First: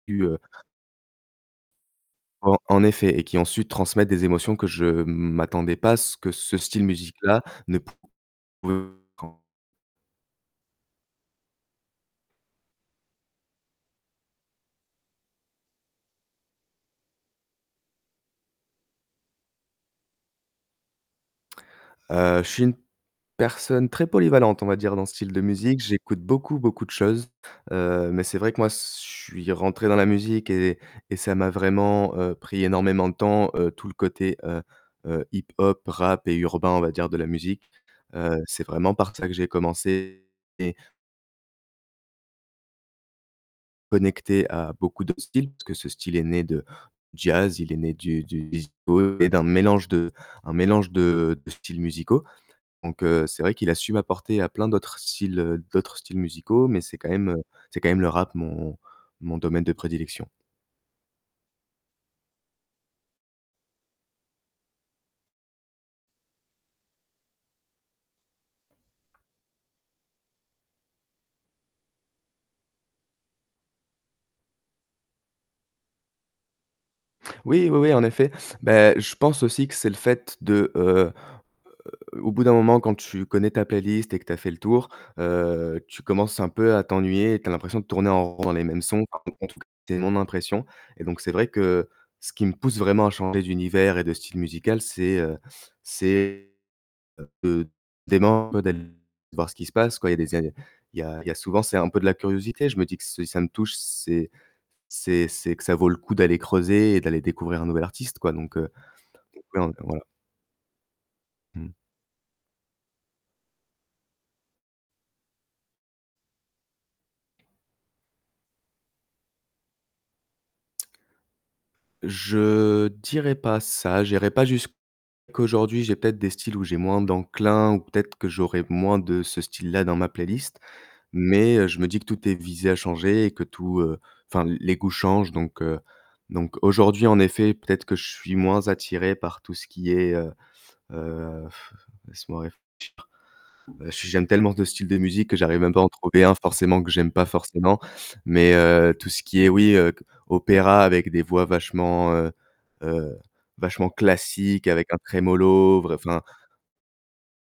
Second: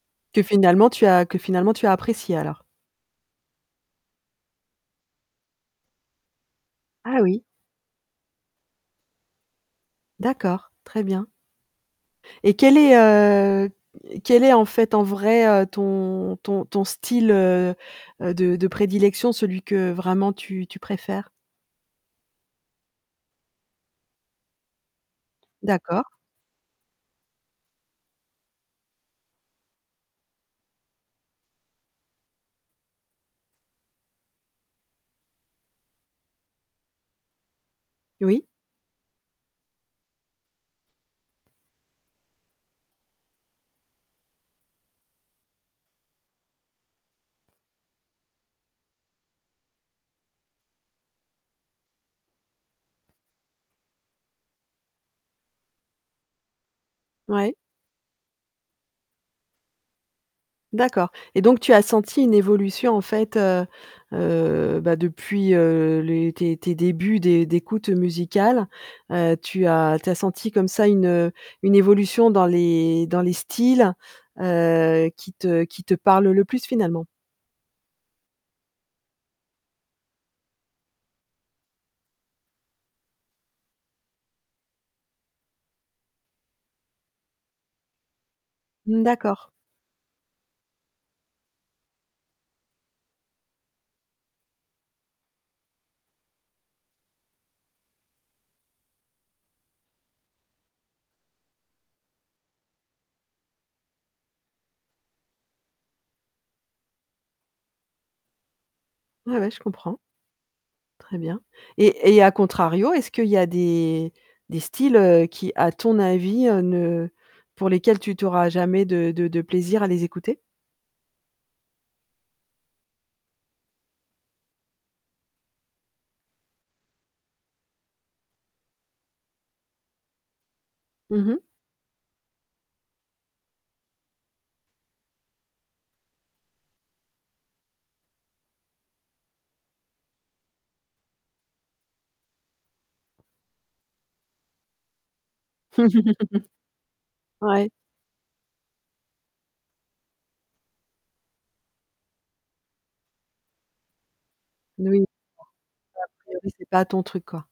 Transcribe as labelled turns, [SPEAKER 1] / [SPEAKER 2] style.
[SPEAKER 1] Du, heu
[SPEAKER 2] Que finalement, tu as que finalement, tu as apprécié,
[SPEAKER 1] En
[SPEAKER 2] alors.
[SPEAKER 1] en effet, et qui, ensuite, transmettent des émotions que je m'attendais pas à ce que ce style
[SPEAKER 2] Ah,
[SPEAKER 1] musique-là
[SPEAKER 2] oui.
[SPEAKER 1] ne pouv [unintelligible]
[SPEAKER 2] D'accord, très bien. Et quel est, heu, quel est, en fait, en vrai, heu, ton ton ton style, heu heu, de de prédilection, celui que, vraiment, tu tu préfères?
[SPEAKER 1] Heu, je suis personne très polyvalente on va dire dans ce style de musique.
[SPEAKER 2] D'accord.
[SPEAKER 1] J'écoute beaucoup, beaucoup de choses, heu, mais c'est vrai que moi, s je suis rentré dans la musique et et ça m'a vraiment, heu, pris énormément de temps, heu, tout le côté, heu heu, hip-hop, rap et urbain, on va dire, de la musique. Heu,
[SPEAKER 2] Oui.
[SPEAKER 1] c'est vraiment par ça que j'ai commencé et connecté à beaucoup de styles, parce que ce style est né de jazz, il est né du du disco et d'un mélange de un mélange de de styles musicaux, donc heu, c'est vrai qu'il a su m'apporter, à plein d'autres styles, heu, d'autres styles musicaux, mais c'est quand même, heu,
[SPEAKER 2] Ouais.
[SPEAKER 1] c'est quand même le rap mon mon domaine de prédilection.
[SPEAKER 2] D'accord, et donc tu as senti une évolution, en fait, heu heu, bah, depuis, heu, les tes tes débuts d'é d'écoute musicale, heu, tu as tu as senti, comme ça, une, heu, une évolution dans les dans les styles, heu, qui te qui te parlent le plus, finalement?
[SPEAKER 1] Oui, oui, oui, en effet. Bah je pense aussi que c'est le fait de, heu heu, au bout d'un moment quand tu connais ta playlist et que tu as fait le tour, heu, tu commences un peu à t'ennuyer et tu as l'impression de tourner en rond dans les mêmes
[SPEAKER 2] Mmh,
[SPEAKER 1] sons, enfin, en
[SPEAKER 2] d'accord.
[SPEAKER 1] tout cas, c'est mon impression, et donc c'est vrai que, ce qui me pousse vraiment à changer d'univers et de style musical, c'est, heu, c'est de [unintelligible] d'aller voir ce qui se passe, quoi, il y a des a il y a il y a souvent c'est un peu de la curiosité, je me dis que si ça me touche, c'est c'est c'est que ça vaut le coup d'aller creuser et d'aller découvrir un nouvel artiste, quoi donc heu,
[SPEAKER 2] Ouais, ouais, je
[SPEAKER 1] [unintelligible] voilà.
[SPEAKER 2] comprends. Très bien,
[SPEAKER 1] Mmh.
[SPEAKER 2] et- et à contrario, est-ce qu'il y a des des styles, heu, qui, à ton avis, heu, ne pour lesquels tu tu auras jamais de de de plaisir à les écouter?
[SPEAKER 1] Je dirais pas ça, j'irais pas jusqu aujourd'hui, j'ai peut-être des styles où j'ai moins d'enclin, ou peut-être que j'aurais moins de ce style-là dans ma playlist,
[SPEAKER 2] Mmh mh.
[SPEAKER 1] mais heu, je me dis que tout est visé à changer, et que tout, heu enfin, l les goûts changent, donc heu, donc aujourd'hui, en effet, peut-être que je suis moins attiré par tout ce qui est, heu heu, laisse-moi réfléchir, heu, j j'aime tellement de styles de musique que j'arrive même pas à en trouver un forcément que j'aime pas
[SPEAKER 2] Ouais.
[SPEAKER 1] forcément, mais heu, tout ce qui est oui, heu, c opéra avec des voix vachement, heu heu, vachement classique
[SPEAKER 2] N
[SPEAKER 1] avec un
[SPEAKER 2] oui. A
[SPEAKER 1] tremolo, vr enfin.
[SPEAKER 2] priori, c'est pas ton truc, quoi.